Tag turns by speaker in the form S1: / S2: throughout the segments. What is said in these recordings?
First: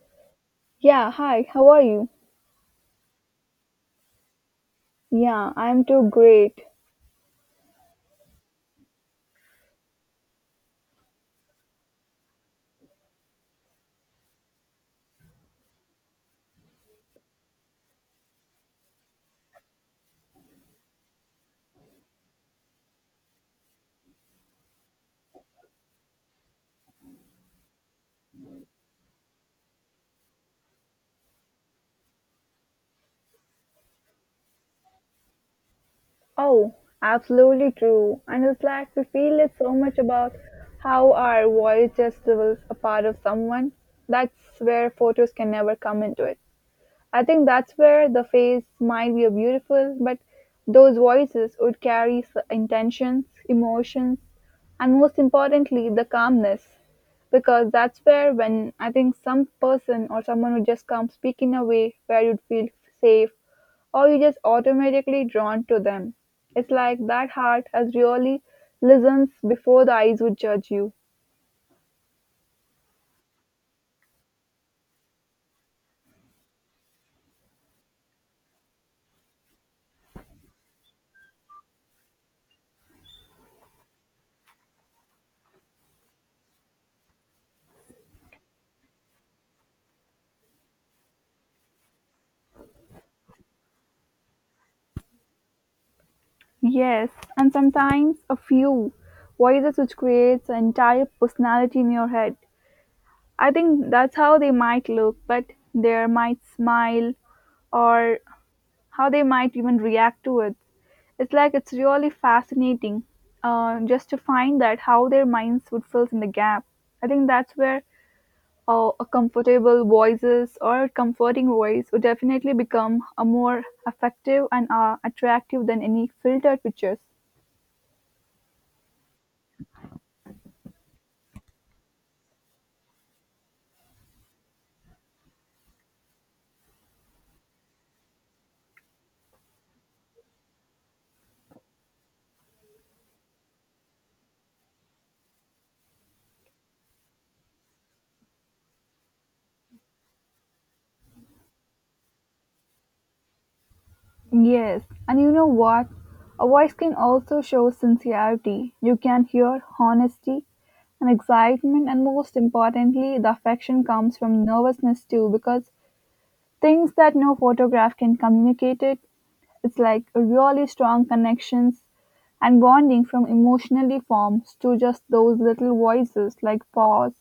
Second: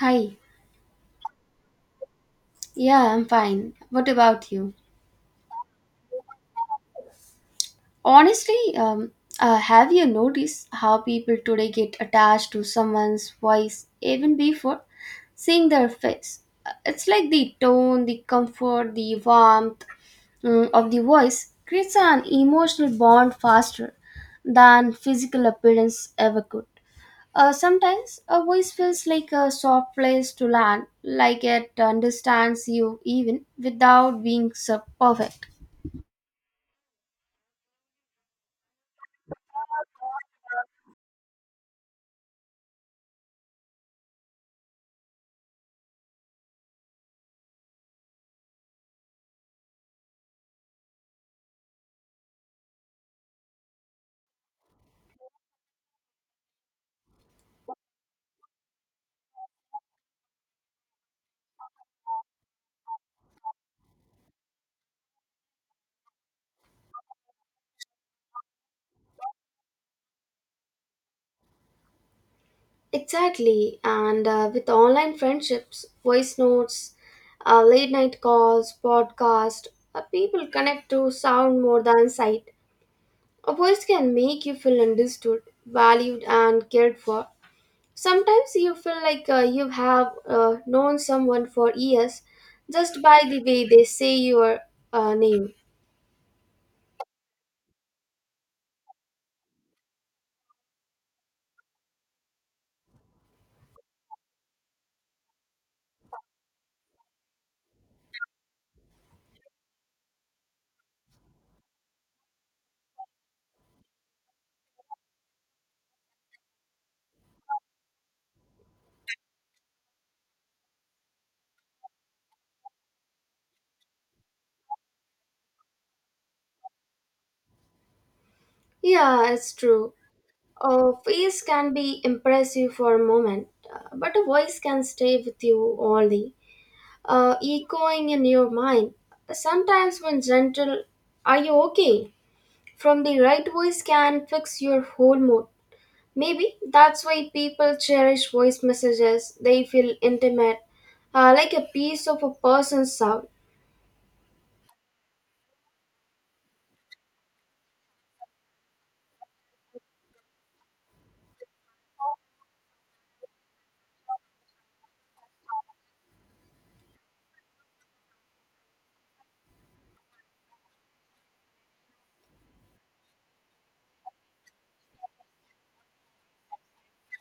S1: Hi.
S2: Yeah, hi, how are you?
S1: Yeah, I'm fine. What about you?
S2: Yeah, I'm too great.
S1: Honestly, have you noticed how people today get attached to someone's voice even before seeing their face? It's like the tone, the comfort, the warmth of the voice creates an emotional bond faster than physical appearance ever could. Sometimes a voice feels like a soft place to land, like it understands you even without being so perfect.
S2: Oh, absolutely true. And it's like we feel it so much about how our voice just was a part of someone. That's where photos can never come into it. I think that's where the face might be beautiful, but those voices would carry intentions, emotions, and most importantly, the calmness. Because that's where, when I think some person or someone would just come speak in a way where you'd feel safe, or you just automatically drawn to them. It's like that heart has really listens before the eyes would judge you.
S1: Exactly, and with online friendships, voice notes, late night calls, podcast, people connect to sound more than sight. A voice can make you feel understood, valued, and cared for. Sometimes you feel like you have known someone for years just by the way they say your name.
S2: Yes, and sometimes a few voices which creates an entire personality in your head. I think that's how they might look, but they might smile or how they might even react to it. It's like it's really fascinating just to find that how their minds would fill in the gap. I think that's where a comfortable voices or a comforting voice would definitely become a more effective and attractive than any filtered pictures.
S1: Yeah, it's true. A face can be impressive for a moment, but a voice can stay with you all day, echoing in your mind. Sometimes, when gentle, are you okay? From the right voice can fix your whole mood. Maybe that's why people cherish voice messages. They feel intimate, like a piece of a person's sound.
S2: Yes, and you know what? A voice can also show sincerity. You can hear honesty and excitement, and most importantly, the affection comes from nervousness too, because things that no photograph can communicate it. It's like really strong connections and bonding from emotionally forms to just those little voices like pause,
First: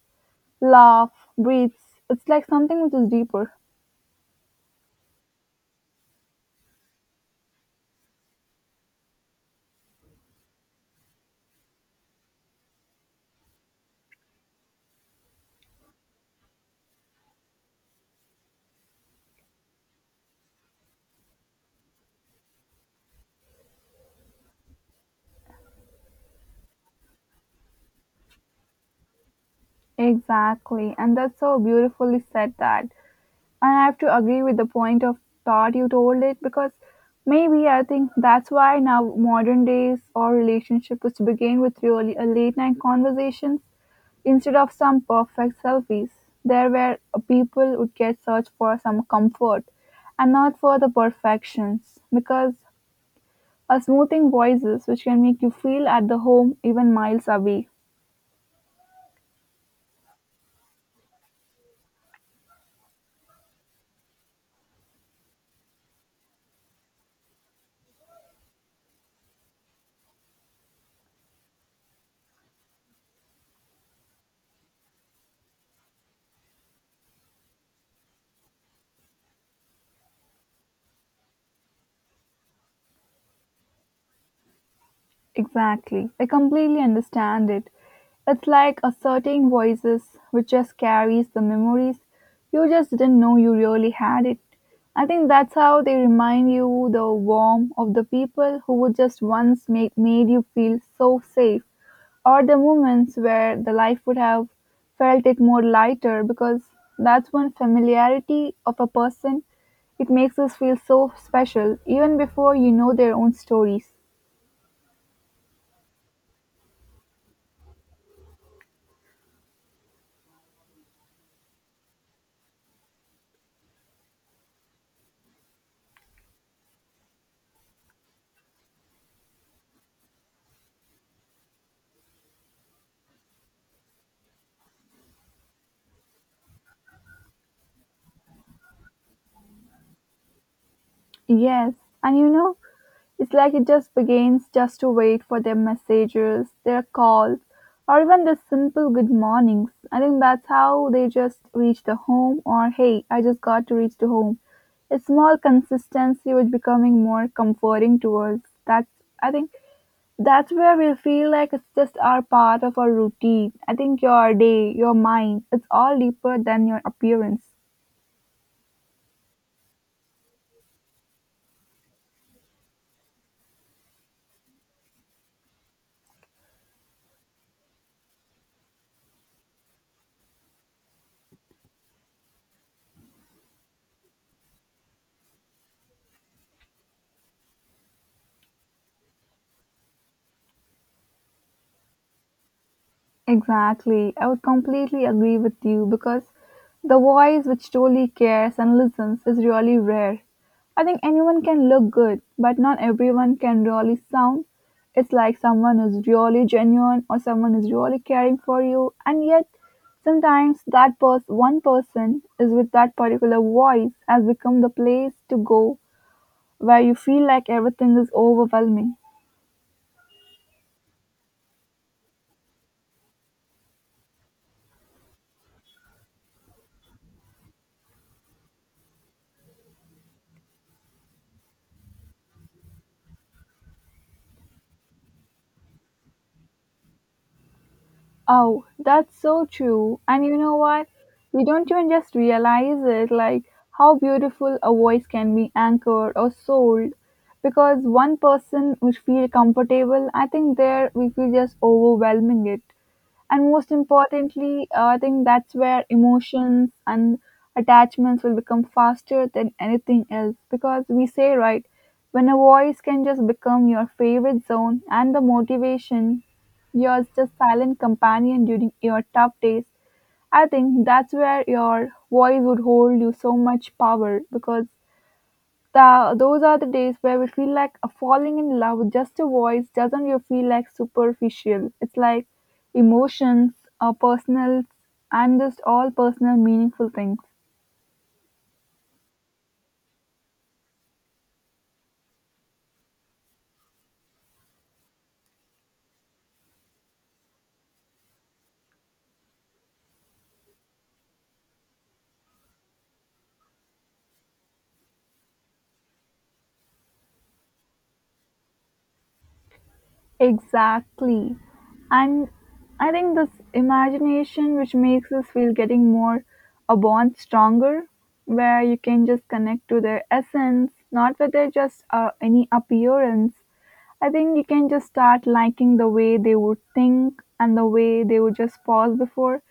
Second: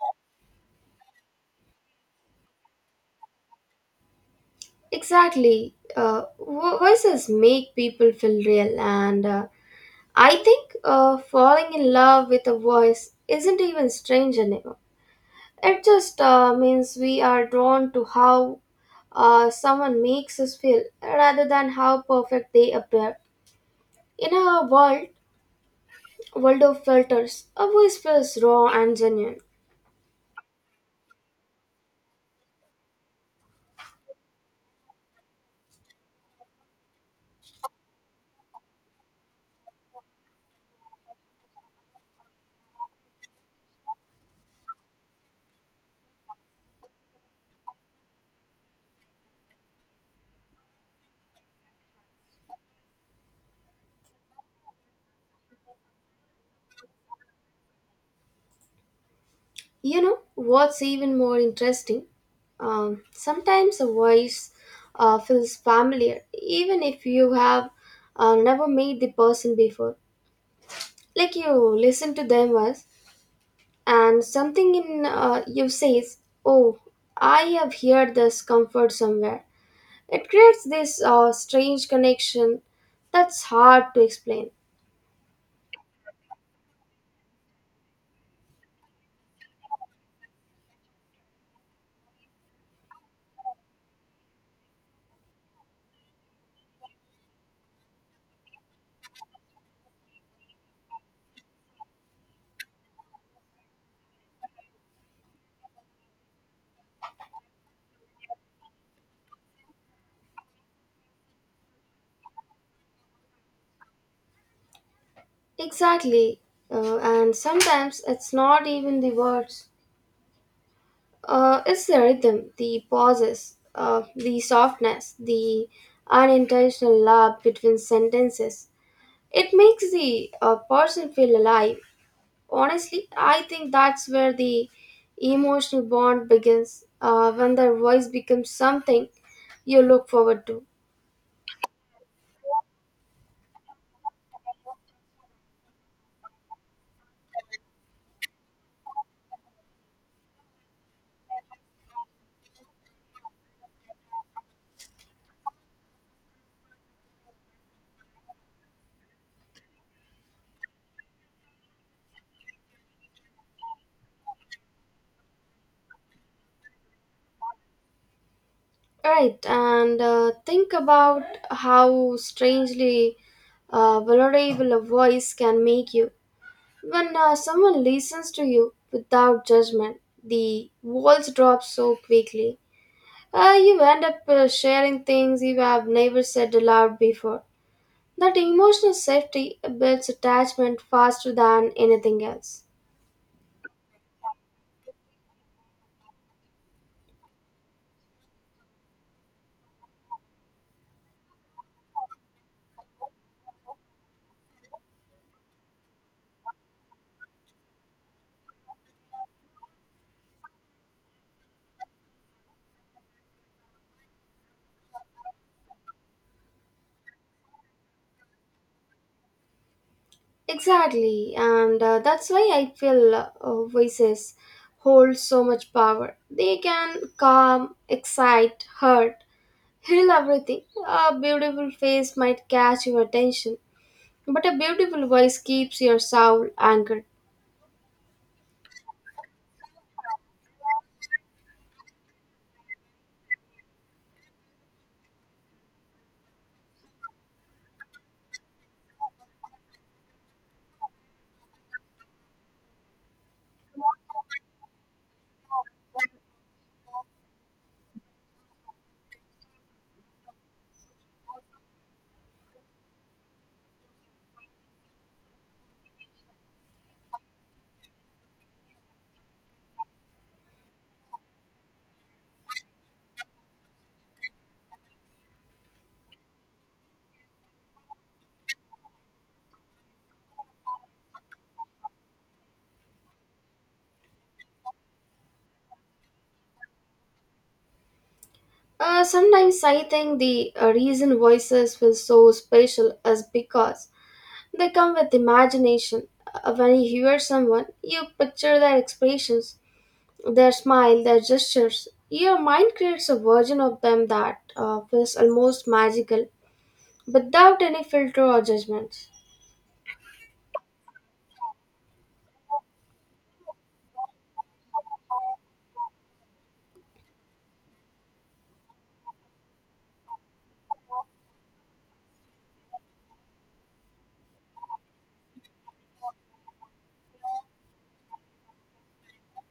S2: laugh, breathes. It's like something which is deeper.
S1: Exactly. Voices make people feel real, and I think falling in love with a voice isn't even strange anymore. It just means we are drawn to how someone makes us feel rather than how perfect they appear. In a world of filters, a voice feels raw and genuine.
S2: Exactly, and that's so beautifully said that. And I have to agree with the point of thought you told it because maybe I think that's why now modern days or relationship is to begin with really a late night conversations instead of some perfect selfies. There where people would get search for some comfort and not for the perfections because a smoothing voices which can make you feel at the home even miles away.
S1: You know what's even more interesting? Sometimes a voice feels familiar, even if you have never met the person before. Like you listen to them once, and something in you says, "Oh, I have heard this comfort somewhere." It creates this strange connection that's hard to explain.
S2: Exactly. I completely understand it. It's like a certain voices which just carries the memories you just didn't know you really had it. I think that's how they remind you the warmth of the people who would just once make made you feel so safe or the moments where the life would have felt it more lighter because that's when familiarity of a person it makes us feel so special even before you know their own stories.
S1: Exactly, and sometimes it's not even the words. It's the rhythm, the pauses, the softness, the unintentional love between sentences. It makes the person feel alive. Honestly, I think that's where the emotional bond begins when their voice becomes something you look forward to.
S2: Yes, and you know, it's like it just begins just to wait for their messages, their calls, or even the simple good mornings. I think that's how they just reach the home or hey, I just got to reach the home. A small consistency was becoming more comforting to us. That's I think that's where we feel like it's just our part of our routine. I think your day, your mind, it's all deeper than your appearance.
S1: Right, and think about how strangely vulnerable a voice can make you. When someone listens to you without judgment, the walls drop so quickly. You end up sharing things you have never said aloud before. That emotional safety builds attachment faster than anything else.
S2: Exactly. I would completely agree with you because the voice which truly cares and listens is really rare. I think anyone can look good, but not everyone can really sound. It's like someone is really genuine or someone is really caring for you, and yet sometimes that one person is with that particular voice has become the place to go where you feel like everything is overwhelming.
S1: Exactly, and that's why I feel voices hold so much power. They can calm, excite, hurt, heal everything. A beautiful face might catch your attention, but a beautiful voice keeps your soul anchored.
S2: Oh, that's so true. And you know what? We don't even just realize it, like how beautiful a voice can be anchored or sold. Because one person would feel comfortable, I think there we feel just overwhelming it. And most importantly, I think that's where emotions and attachments will become faster than anything else. Because we say, right, when a voice can just become your favorite zone and the motivation you're just silent companion during your tough days. I think that's where your voice would hold you so much power because those are the days where we feel like a falling in love with just a voice doesn't you feel like superficial. It's like emotions, or personal, and just all personal meaningful things.
S1: Sometimes I think the reason voices feel so special is because they come with imagination. When you hear someone, you picture their expressions, their smile, their gestures. Your mind creates a version of them that feels almost magical without any filter or judgments.
S2: Exactly. And I think this imagination which makes us feel getting more a bond stronger, where you can just connect to their essence, not with their just any appearance. I think you can just start liking the way they would think and the way they would just pause before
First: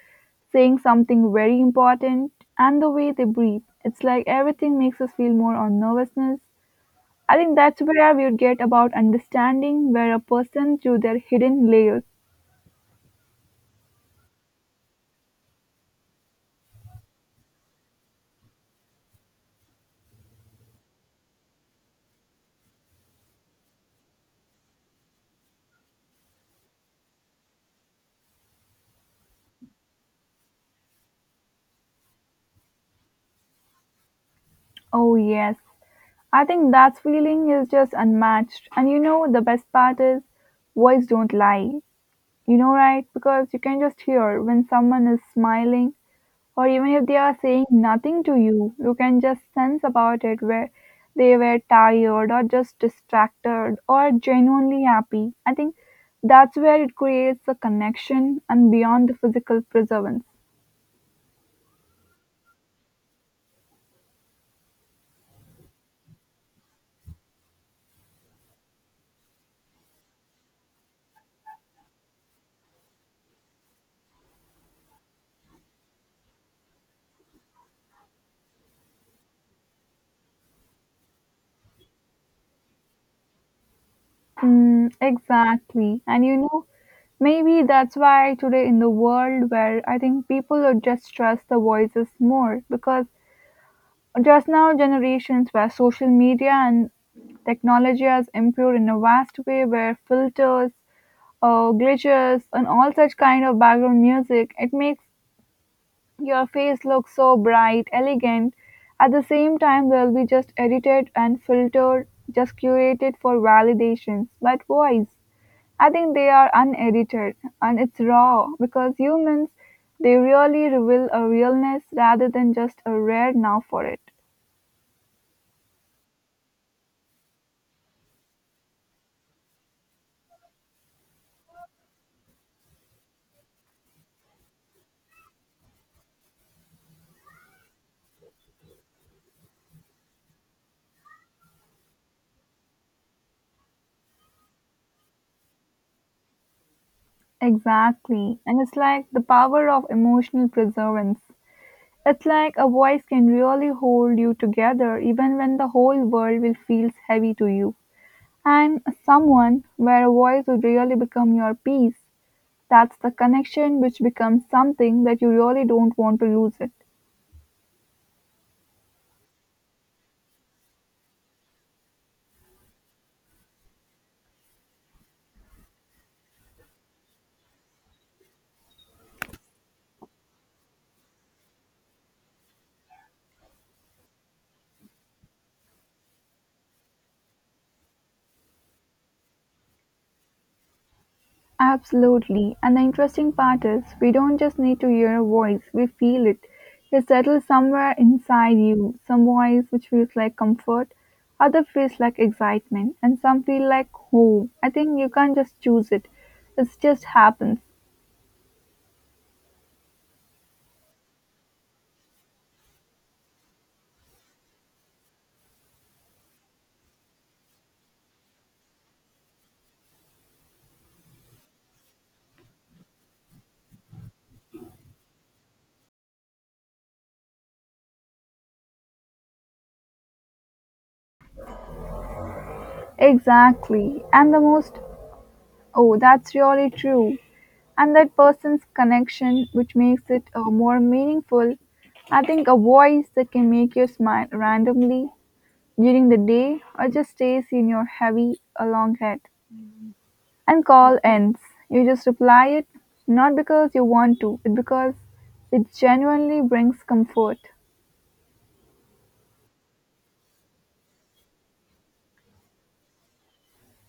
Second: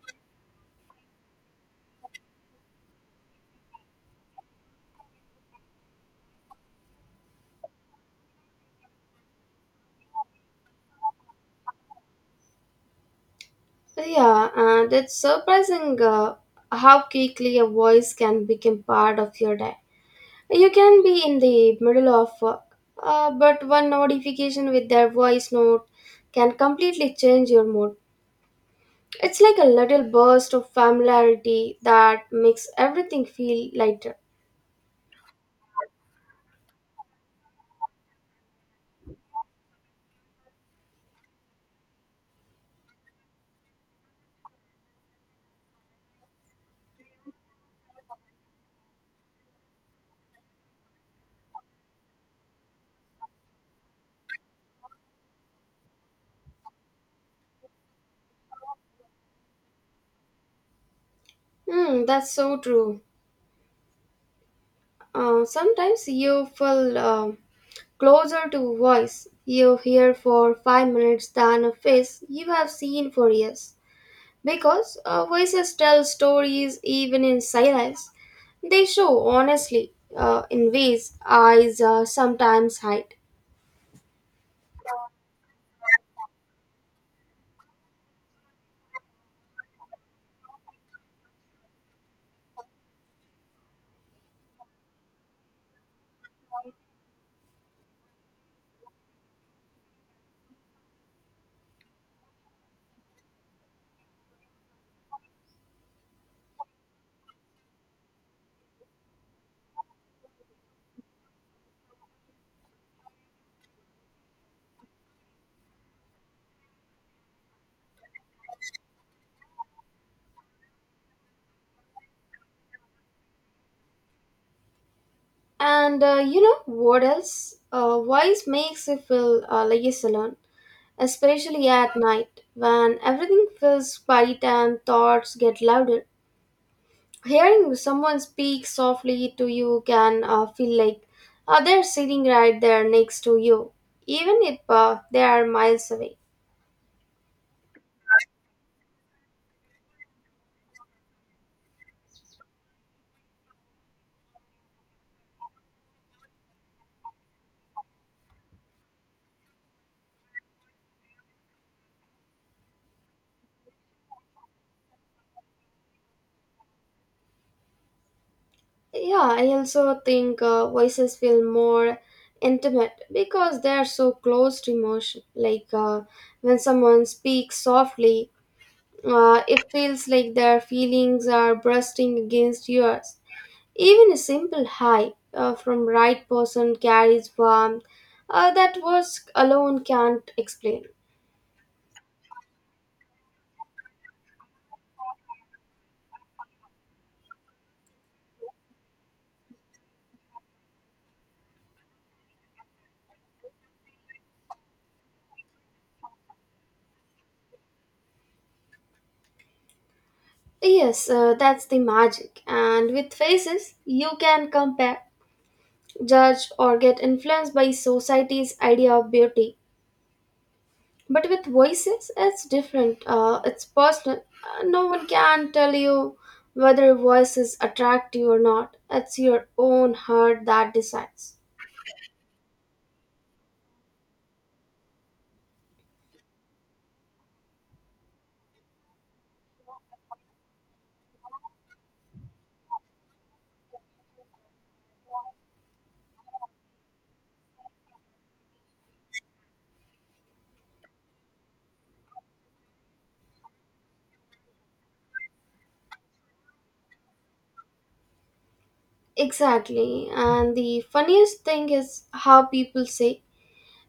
S2: saying something very important and the way they breathe. It's like everything makes us feel more on nervousness. I think that's where we would get about understanding where a person through their hidden layers.
S1: Yeah, and it's surprising how quickly a voice can become part of your day. You can be in the middle of work, but one notification with their voice note can completely change your mood. It's like a little burst of familiarity that makes everything feel lighter.
S2: Oh, yes. I think that feeling is just unmatched. And you know, the best part is words don't lie. You know, right? Because you can just hear when someone is smiling, or even if they are saying nothing to you, you can just sense about it where they were tired, or just distracted, or genuinely happy. I think that's where it creates a connection and beyond the physical preservance.
S1: Hmm, that's so true. Sometimes you feel closer to a voice you hear for 5 minutes than a face you have seen for years. Because voices tell stories even in silence. They show honestly in ways eyes sometimes hide.
S2: Mm, exactly. And you know, maybe that's why today in the world where I think people would just trust the voices more because just now generations where social media and technology has improved in a vast way where filters glitches and all such kind of background music it makes your face look so bright elegant at the same time they'll be just edited and filtered just curated for validations but voice I think they are unedited and it's raw because humans they really reveal a realness rather than just a rare now for it.
S1: And you know what else? Voice makes you feel less alone, especially at night when everything feels quiet and thoughts get louder. Hearing someone speak softly to you can feel like they're sitting right there next to you, even if they are miles away.
S2: Exactly. And it's like the power of emotional preservance. It's like a voice can really hold you together even when the whole world will feels heavy to you. And someone where a voice would really become your peace. That's the connection which becomes something that you really don't want to lose it.
S1: Yeah, I also think voices feel more intimate because they are so close to emotion. Like when someone speaks softly, it feels like their feelings are bursting against yours. Even a simple hi from right person carries warmth that words alone can't explain.
S2: Absolutely. And the interesting part is, we don't just need to hear a voice, we feel it. It settles somewhere inside you. Some voice which feels like comfort, other feels like excitement, and some feel like home. I think you can't just choose it, it just happens.
S1: Yes, that's the magic. And with faces, you can compare, judge, or get influenced by society's idea of beauty, but with voices it's different. Uh, it's personal. No one can tell you whether a voice is attractive or not. It's your own heart that decides.
S2: Exactly. And the most, oh, that's really true. And that person's connection, which makes it more meaningful. I think a voice that can make you smile randomly during the day, or just stays in your heavy, a long head. And call ends. You just reply it, not because you want to, but because it genuinely brings comfort.
S1: Exactly, and the funniest thing is how people say,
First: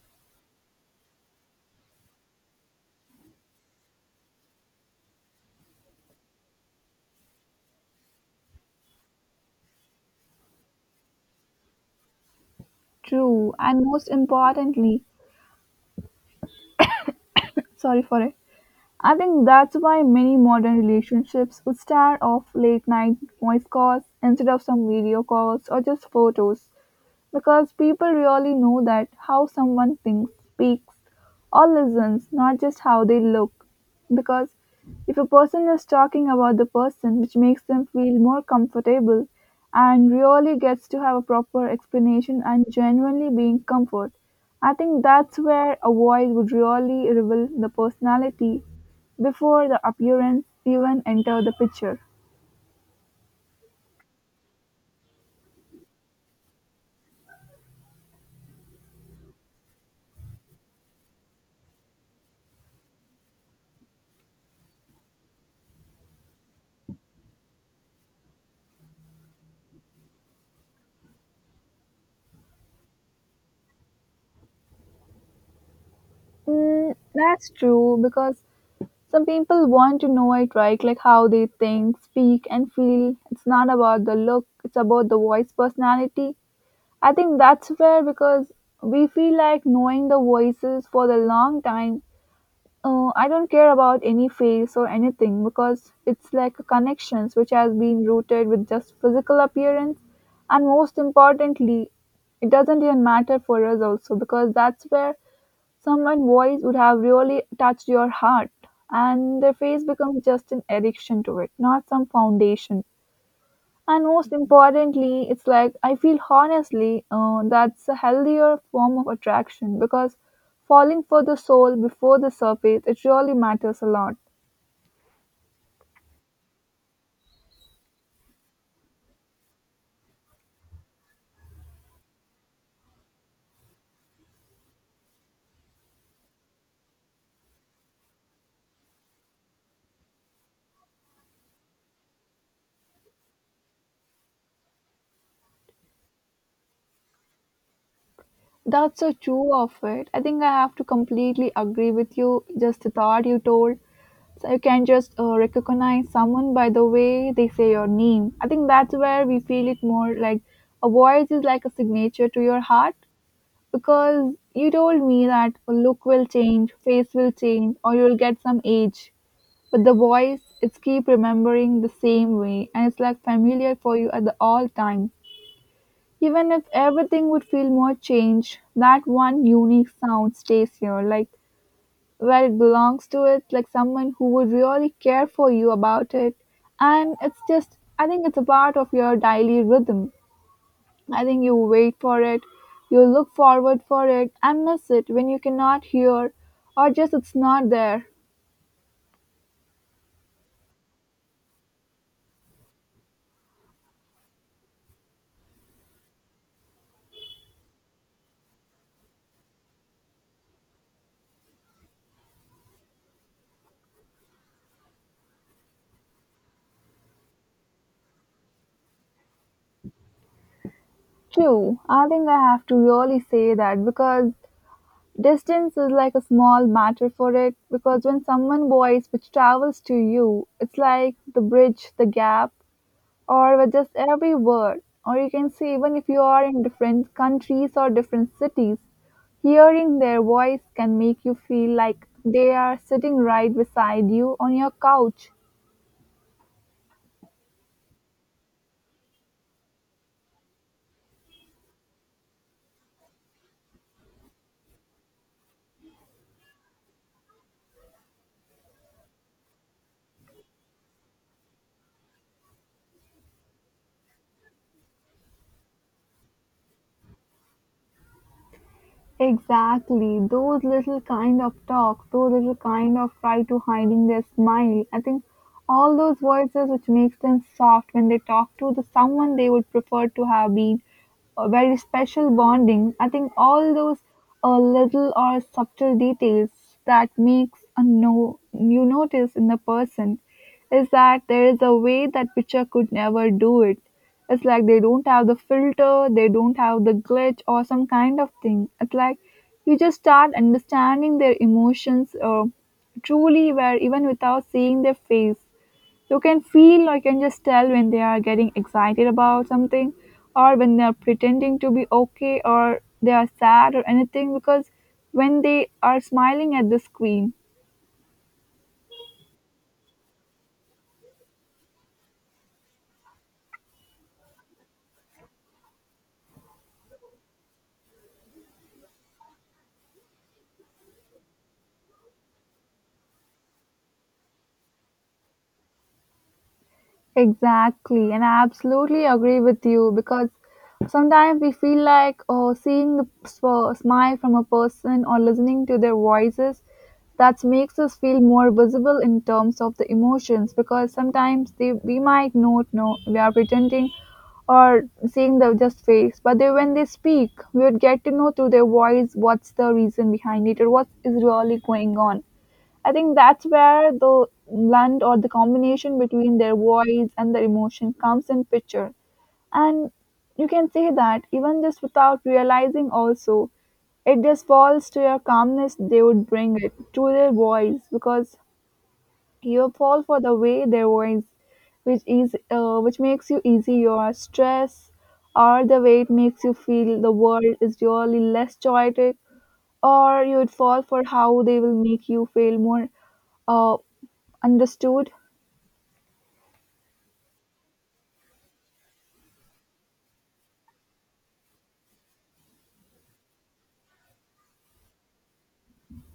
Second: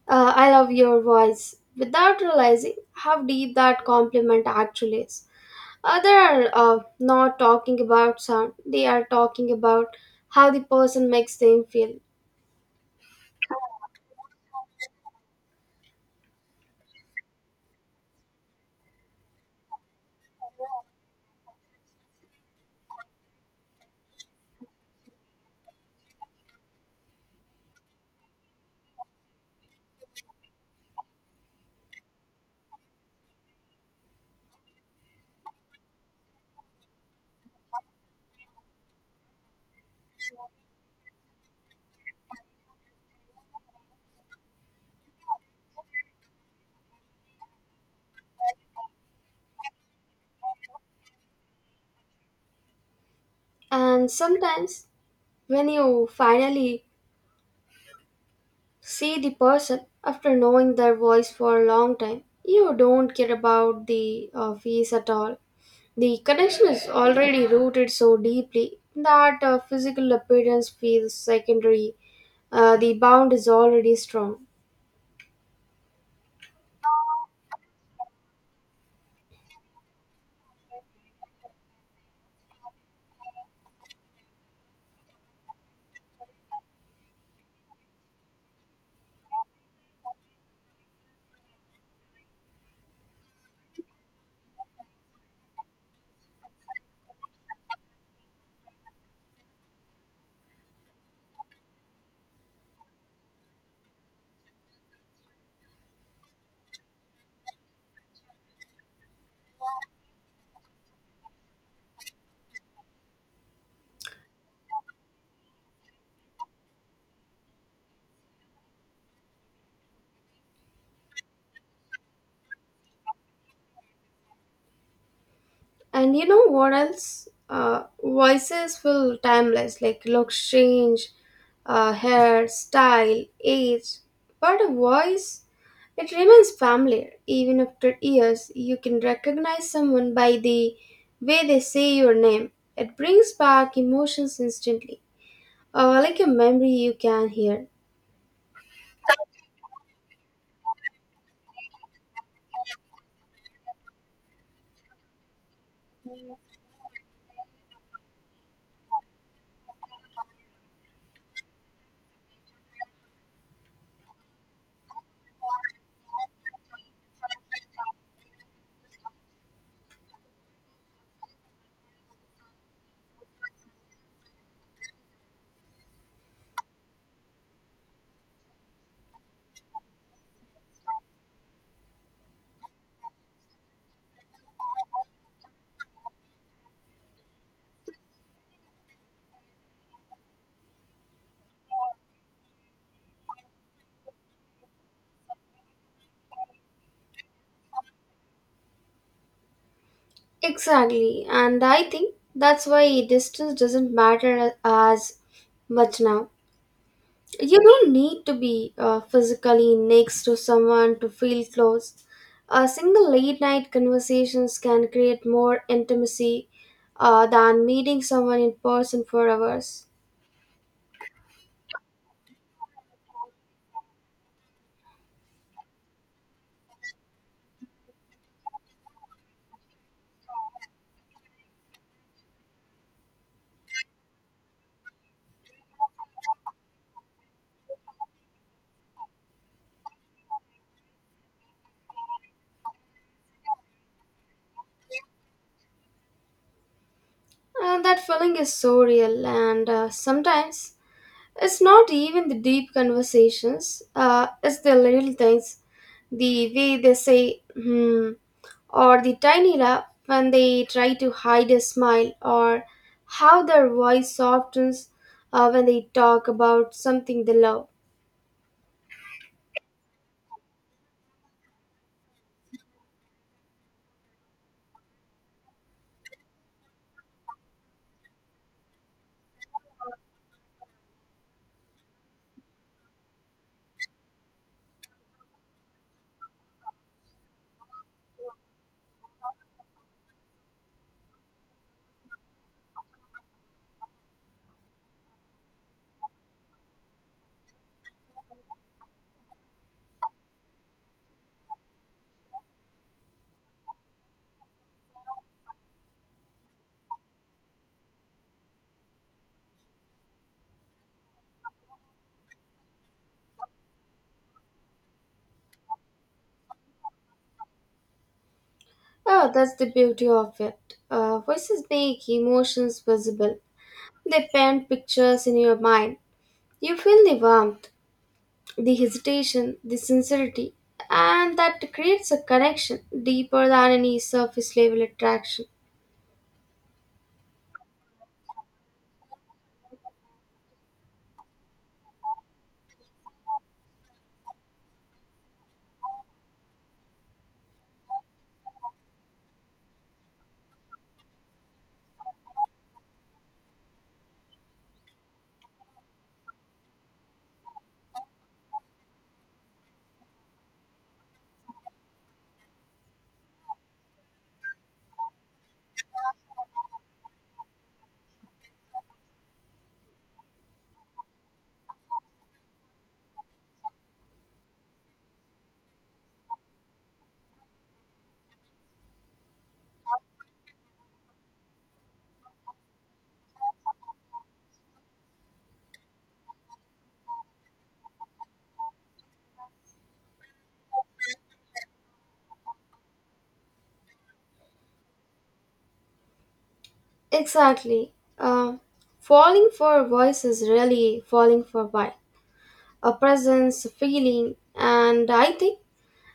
S1: "I love your voice," without realizing how deep that compliment actually is. They are not talking about sound. They are talking about how the person makes them feel.
S2: True, and most importantly, sorry for it. I think that's why many modern relationships would start off late night voice calls instead of some video calls or just photos. Because people really know that how someone thinks, speaks, or listens, not just how they look. Because if a person is talking about the person, which makes them feel more comfortable and really gets to have a proper explanation and genuinely being comfort, I think that's where a voice would really reveal the personality before the appearance even enter the picture.
S1: And sometimes when you finally see the person after knowing their voice for a long time, you don't care about the face at all. The connection is already rooted so deeply that physical appearance feels secondary. The bond is already strong.
S2: Mm, that's true because some people want to know it right, like how they think, speak, and feel. It's not about the look, it's about the voice personality. I think that's fair because we feel like knowing the voices for the long time. I don't care about any face or anything because it's like a connections which has been rooted with just physical appearance, and most importantly, it doesn't even matter for us also because that's where someone's voice would have really touched your heart, and their face becomes just an addiction to it, not some foundation. And most importantly, it's like I feel honestly that's a healthier form of attraction because falling for the soul before the surface, it really matters a lot.
S1: And you know what else? Voices feel timeless, like looks change, hair, style, age. But a voice, it remains familiar. Even after years, you can recognize someone by the way they say your name. It brings back emotions instantly, like a memory you can hear.
S2: That's so true of it. I think I have to completely agree with you. Just the thought you told, so you can just recognize someone by the way they say your name. I think that's where we feel it more like a voice is like a signature to your heart because you told me that a look will change, face will change, or you'll get some age. But the voice, it's keep remembering the same way and it's like familiar for you at the all time. Even if everything would feel more changed, that one unique sound stays here. Like where it belongs to it, like someone who would really care for you about it. And it's just, I think it's a part of your daily rhythm. I think you wait for it, you look forward for it, and miss it when you cannot hear or just it's not there.
S1: Exactly, and I think that's why distance doesn't matter as much now. You don't need to be physically next to someone to feel close. A single late night conversations can create more intimacy than meeting someone in person for hours.
S2: True, I think I have to really say that because distance is like a small matter for it. Because when someone voice which travels to you, it's like the bridge, the gap or with just every word. Or you can say, even if you are in different countries or different cities, hearing their voice can make you feel like they are sitting right beside you on your couch.
S1: And that feeling is so real, and sometimes it's not even the deep conversations, it's the little things. The way they say, hmm, or the tiny laugh when they try to hide a smile, or how their voice softens when they talk about something they love.
S2: Exactly. Those little kind of talk, those little kind of try to hiding their smile. I think all those voices which makes them soft when they talk to the someone they would prefer to have been a very special bonding. I think all those little or subtle details that makes a no you notice in the person is that there is a way that picture could never do it. It's like they don't have the filter, they don't have the glitch or some kind of thing. It's like you just start understanding their emotions truly, where even without seeing their face, you can feel or you can just tell when they are getting excited about something or when they are pretending to be okay or they are sad or anything because when they are smiling at the screen.
S1: Oh, that's the beauty of it. Voices make emotions visible. They paint pictures in your mind. You feel the warmth, the hesitation, the sincerity, and that creates a connection deeper than any surface level attraction.
S2: Exactly, and I absolutely agree with you because sometimes we feel like oh, seeing the smile from a person or listening to their voices that makes us feel more visible in terms of the emotions because sometimes we might not know we are pretending or seeing the just face but they, when they speak we would get to know through their voice what's the reason behind it or what is really going on. I think that's where the blend or the combination between their voice and their emotion comes in picture. And you can say that even just without realizing also, it just falls to your calmness they would bring it to their voice because you fall for the way their voice which is which makes you easy your stress, or the way it makes you feel the world is really less chaotic, or you would fall for how they will make you feel more, uh, understood?
S1: Exactly. Um, falling for a voice is really falling for a vibe, a presence, a feeling, and I think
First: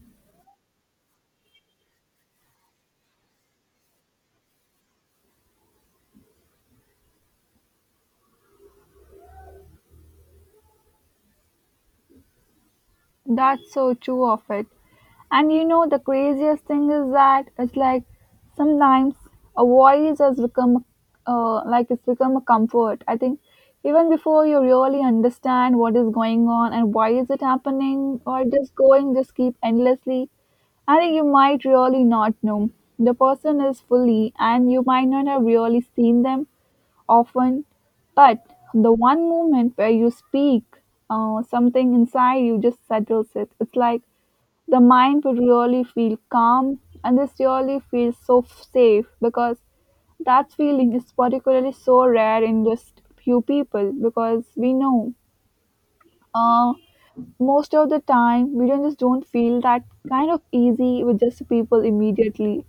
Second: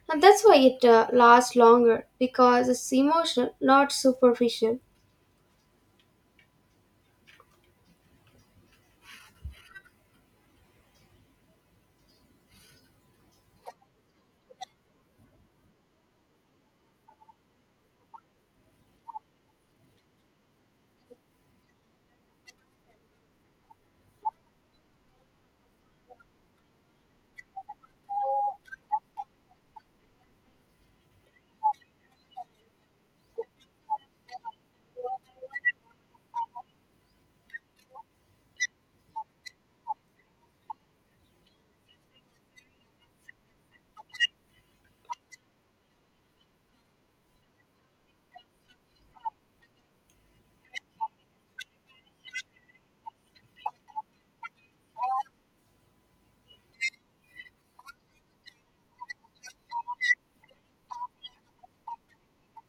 S1: and that's why it lasts longer because it's emotional, not superficial.
S2: That's so true of it. And you know, the craziest thing is that it's like sometimes a voice has become, like it's become a comfort. I think even before you really understand what is going on and why is it happening or just going just keep endlessly, I think you might really not know. The person is fully and you might not have really seen them often, but the one moment where you speak, something inside you just settles it. It's like the mind would really feel calm and this really feels so safe because that feeling is particularly so rare in just few people because we know, uh, most of the time we don't feel that kind of easy with just people immediately.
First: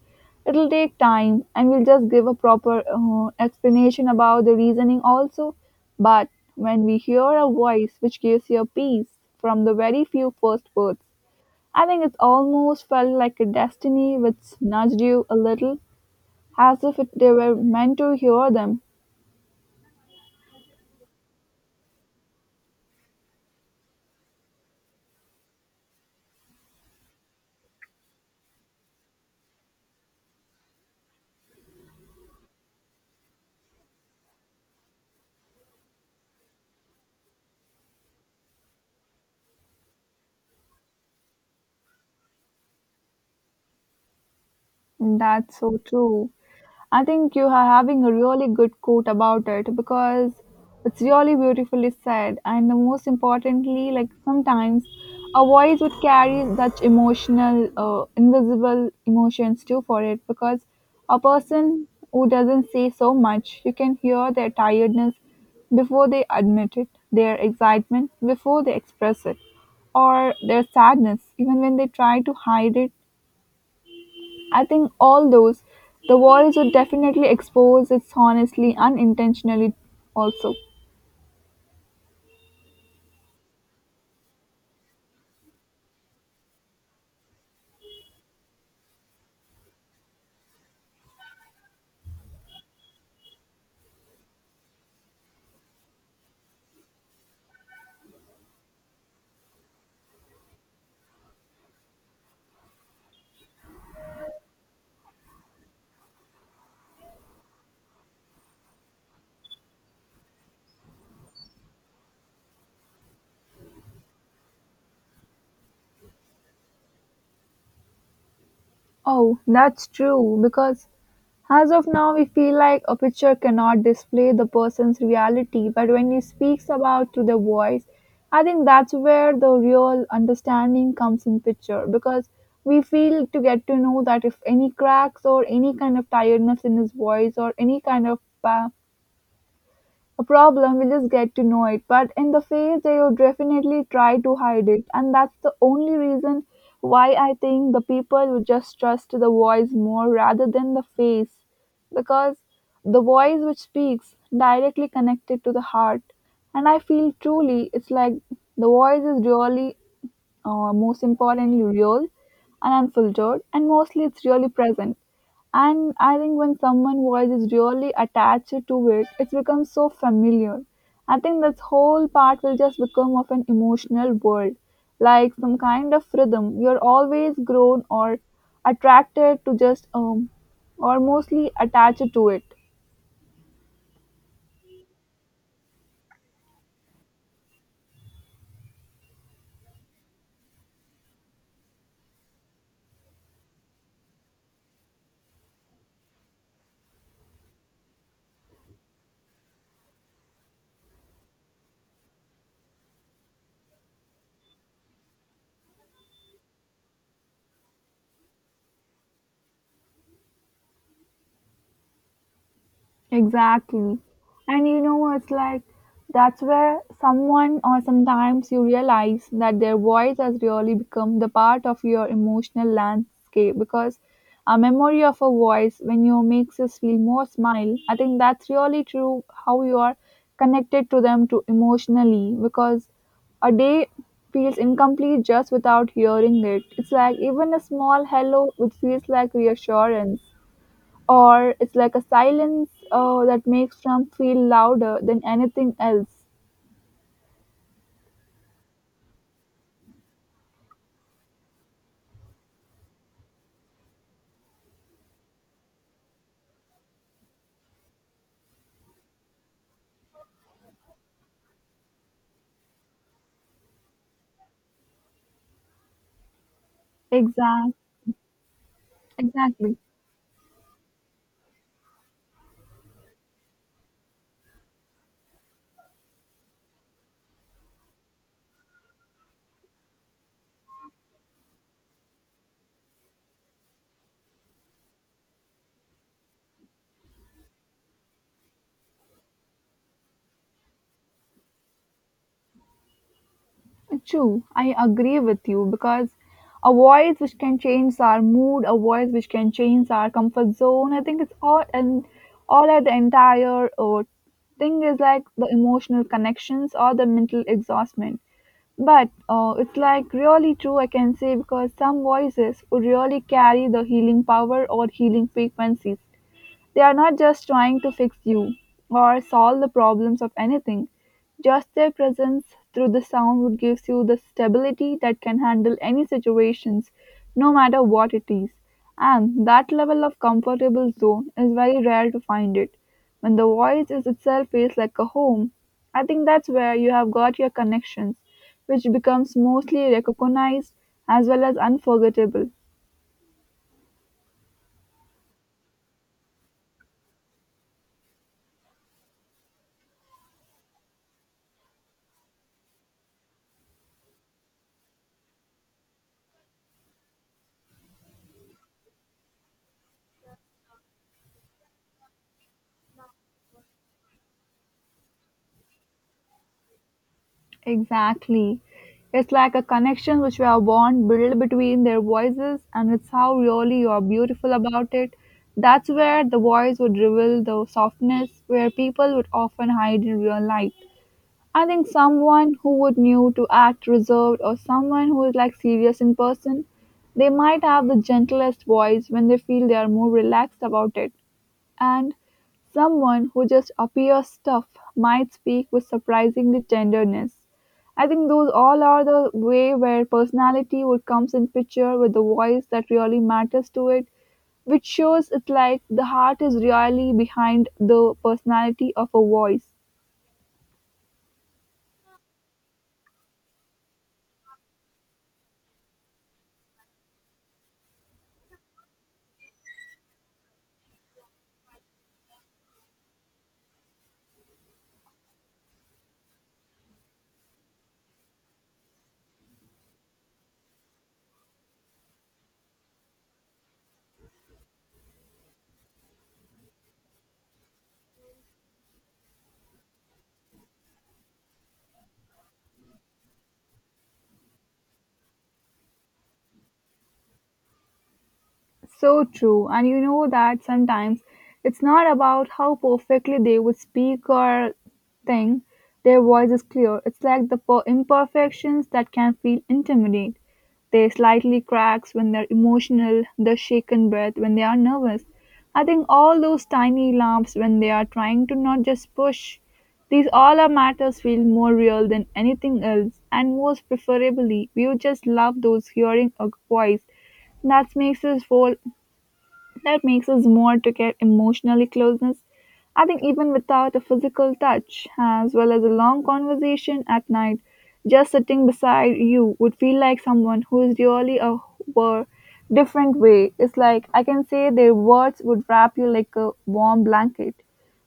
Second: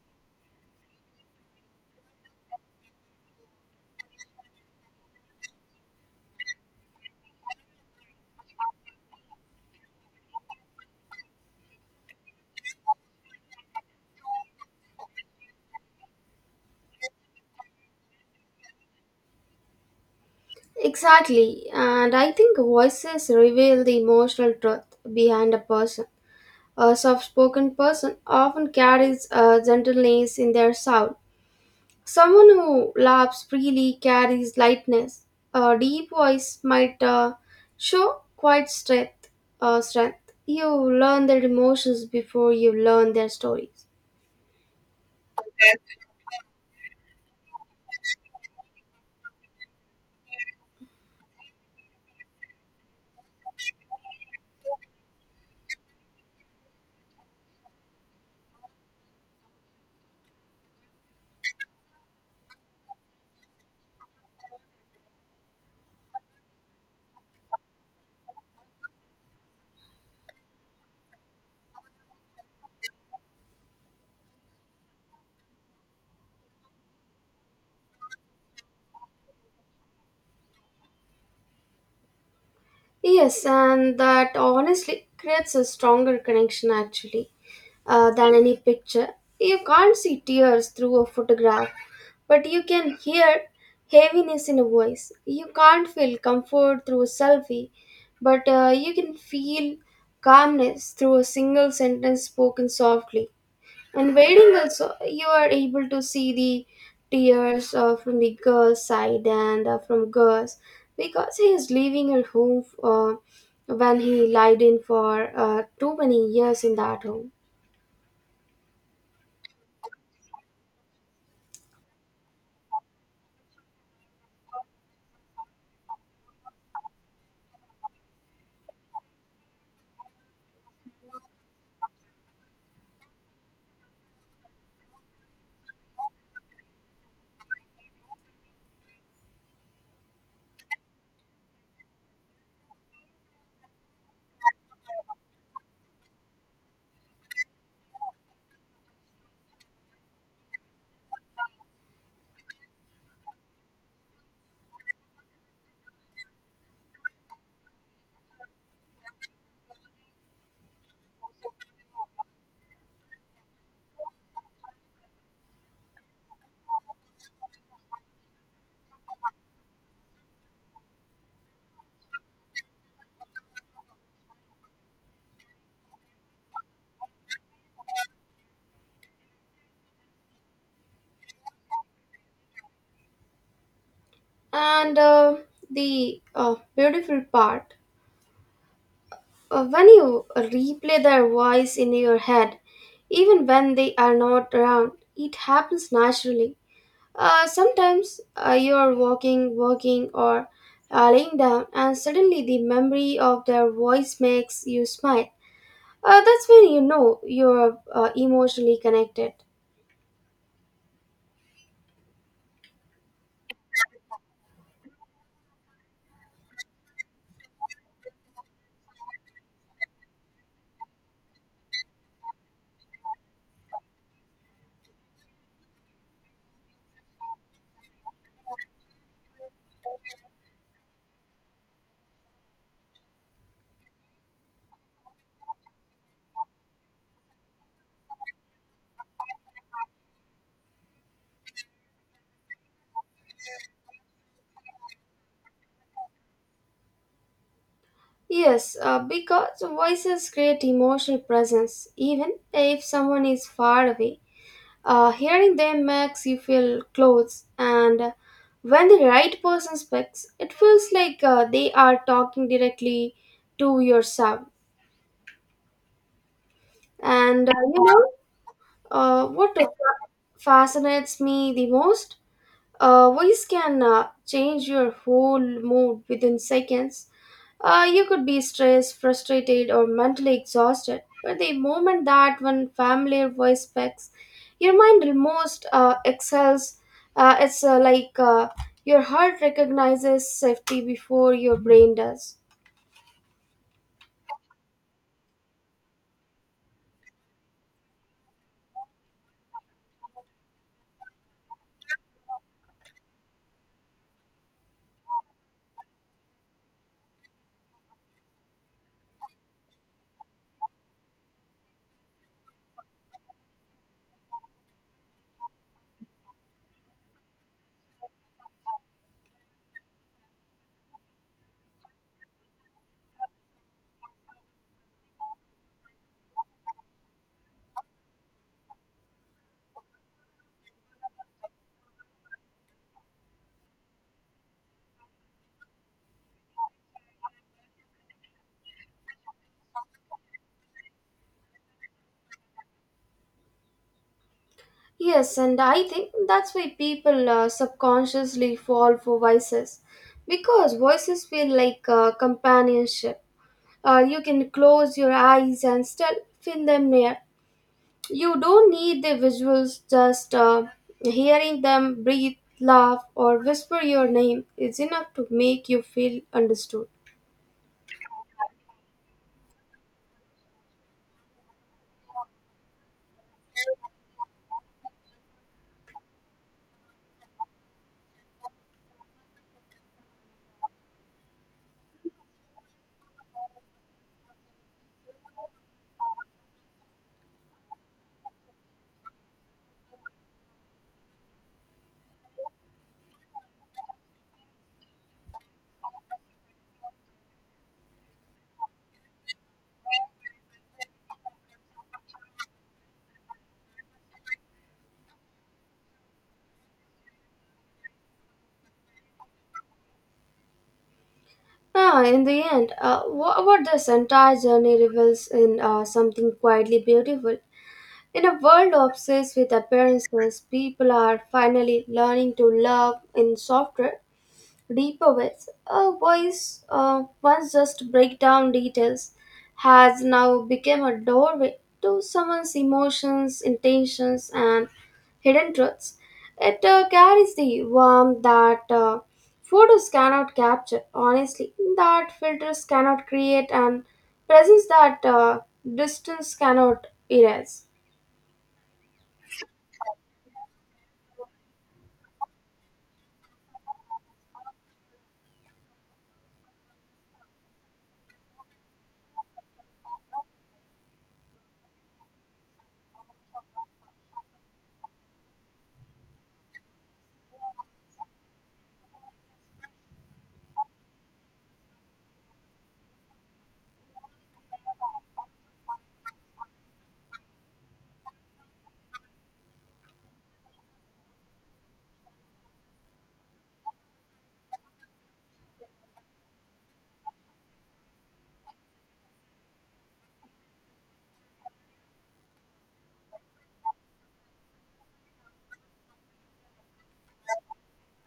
S2: It'll take time and we'll just give a proper explanation about the reasoning also. But when we hear a voice which gives you peace from the very few first words, I think it's almost felt like a destiny which nudged you a little, as if it, they were meant to hear them.
S1: Exactly, and I think voices reveal the emotional truth behind a person. A soft spoken person often carries a gentleness in their sound. Someone who laughs freely carries lightness. A deep voice might show quite strength. You learn their emotions before you learn their stories.
S2: That's so true. I think you are having a really good quote about it because it's really beautifully said. And the most importantly, like sometimes a voice would carry such emotional, invisible emotions too for it because a person who doesn't say so much, you can hear their tiredness before they admit it, their excitement before they express it, or their sadness, even when they try to hide it. I think all those. The walls would definitely expose it honestly, unintentionally also.
S1: Yes, and that honestly creates a stronger connection actually, than any picture. You can't see tears through a photograph, but you can hear heaviness in a voice. You can't feel comfort through a selfie, but you can feel calmness through a single sentence spoken softly. And wedding also, you are able to see the tears from the girl's side and from girls because he is leaving her home when he lied in for too many years in that home.
S2: Oh, that's true, because as of now, we feel like a picture cannot display the person's reality, but when he speaks about through the voice, I think that's where the real understanding comes in picture because we feel to get to know that if any cracks or any kind of tiredness in his voice or any kind of, uh, a problem, we just get to know it. But in the face, they would definitely try to hide it. And that's the only reason why I think the people would just trust the voice more rather than the face. Because the voice which speaks directly connected to the heart. And I feel truly it's like the voice is really, most importantly real and unfiltered and mostly it's really present. And I think when someone's voice is really attached to it, it becomes so familiar. I think this whole part will just become of an emotional world, like some kind of rhythm you're always grown or attracted to, just or mostly attached to it.
S1: And the beautiful part when you replay their voice in your head, even when they are not around, it happens naturally. Sometimes you're walking, or laying down, and suddenly the memory of their voice makes you smile. That's when you know you're emotionally connected.
S2: Exactly. And you know, it's like that's where someone or sometimes you realize that their voice has really become the part of your emotional landscape because a memory of a voice when you makes us feel more smile, I think that's really true how you are connected to them to emotionally because a day feels incomplete just without hearing it. It's like even a small hello which feels like reassurance, or it's like a silence that makes them feel louder than anything else.
S1: Yes, because voices create emotional presence, even if someone is far away. Hearing them makes you feel close, and when the right person speaks, it feels like they are talking directly to yourself. And uh,
S2: Exact,
S1: you know uh, what
S2: exactly.
S1: fascinates me the most? Voice can change your whole mood within seconds. You could be stressed, frustrated, or mentally exhausted, but the moment that one familiar voice speaks, your mind almost excels. It's like your heart recognizes safety before your brain does.
S2: True, I agree with you because a voice which can change our mood, a voice which can change our comfort zone. I think it's all and all at the entire thing is like the emotional connections or the mental exhaustment. But it's like really true, I can say, because some voices would really carry the healing power or healing frequencies. They are not just trying to fix you or solve the problems of anything. Just their presence through the sound would gives you the stability that can handle any situations, no matter what it is. And that level of comfortable zone is very rare to find it. When the voice is itself feels like a home, I think that's where you have got your connections, which becomes mostly recognized as well as unforgettable.
S1: Yes, and I think that's why people subconsciously fall for voices because voices feel like companionship. You can close your eyes and still feel them near. You don't need the visuals, just hearing them breathe, laugh, or whisper your name is enough to make you feel understood.
S2: Exactly. It's like a connection which we are born, built between their voices, and it's how really you are beautiful about it. That's where the voice would reveal the softness where people would often hide in real life. I think someone who would knew to act reserved or someone who is like serious in person, they might have the gentlest voice when they feel they are more relaxed about it. And someone who just appears tough might speak with surprisingly tenderness. I think those all are the way where personality would comes in picture with the voice that really matters to it, which shows it's like the heart is really behind the personality of a voice.
S1: Ah, in the end, what this entire journey reveals in something quietly beautiful. In a world obsessed with appearances, people are finally learning to love in softer, deeper with. A voice once just break down details has now become a doorway to someone's emotions, intentions, and hidden truths. It carries the warmth that photos cannot capture, honestly, that filters cannot create, and presence that distance cannot erase.
S2: So true. And you know that sometimes it's not about how perfectly they would speak or thing, their voice is clear. It's like the imperfections that can feel intimidate. They slightly cracks when they're emotional, the shaken breath when they are nervous. I think all those tiny lumps when they are trying to not just push. These all our matters feel more real than anything else, and most preferably, we would just love those hearing a voice that makes us roll, that makes us more to get emotionally closeness. I think even without a physical touch, as well as a long conversation at night, just sitting beside you would feel like someone who is really a were different way. It's like I can say their words would wrap you like a warm blanket.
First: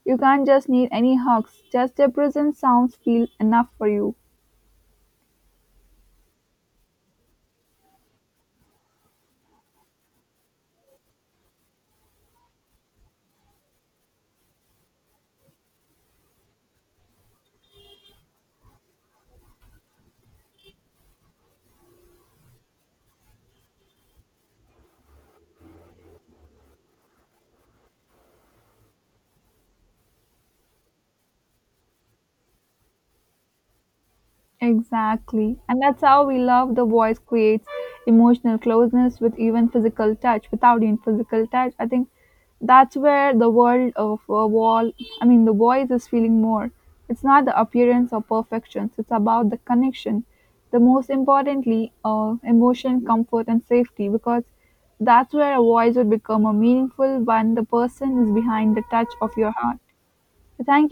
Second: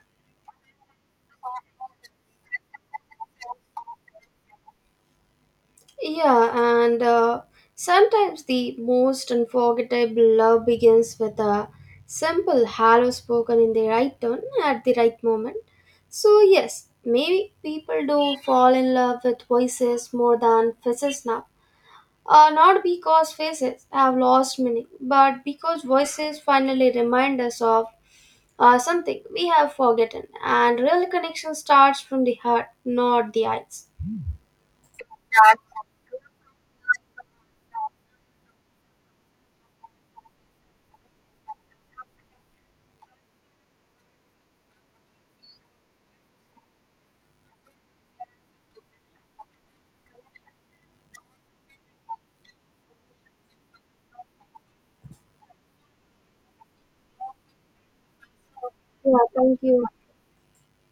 S2: You can't just need any hugs, just their presence sounds feel enough for you.
S1: Yeah, and sometimes the most unforgettable love begins with a simple hello spoken in the right tone at the right moment. So, yes, maybe people do fall in love with voices more than faces now. Not because faces have lost meaning, but because voices finally remind us of something we have forgotten. And real connection starts from the heart, not the eyes.
S2: Exactly. And that's how we love the voice creates emotional closeness with even physical touch. Without even physical touch, I think that's where the world of a wall, I mean, the voice is feeling more. It's not the appearance or perfections, it's about the connection. The most importantly, emotion, comfort, and safety, because that's where a voice would become a meaningful when the person is behind the touch
S1: Yeah,
S2: of your
S1: thank
S2: heart.
S1: you.
S2: Thank you.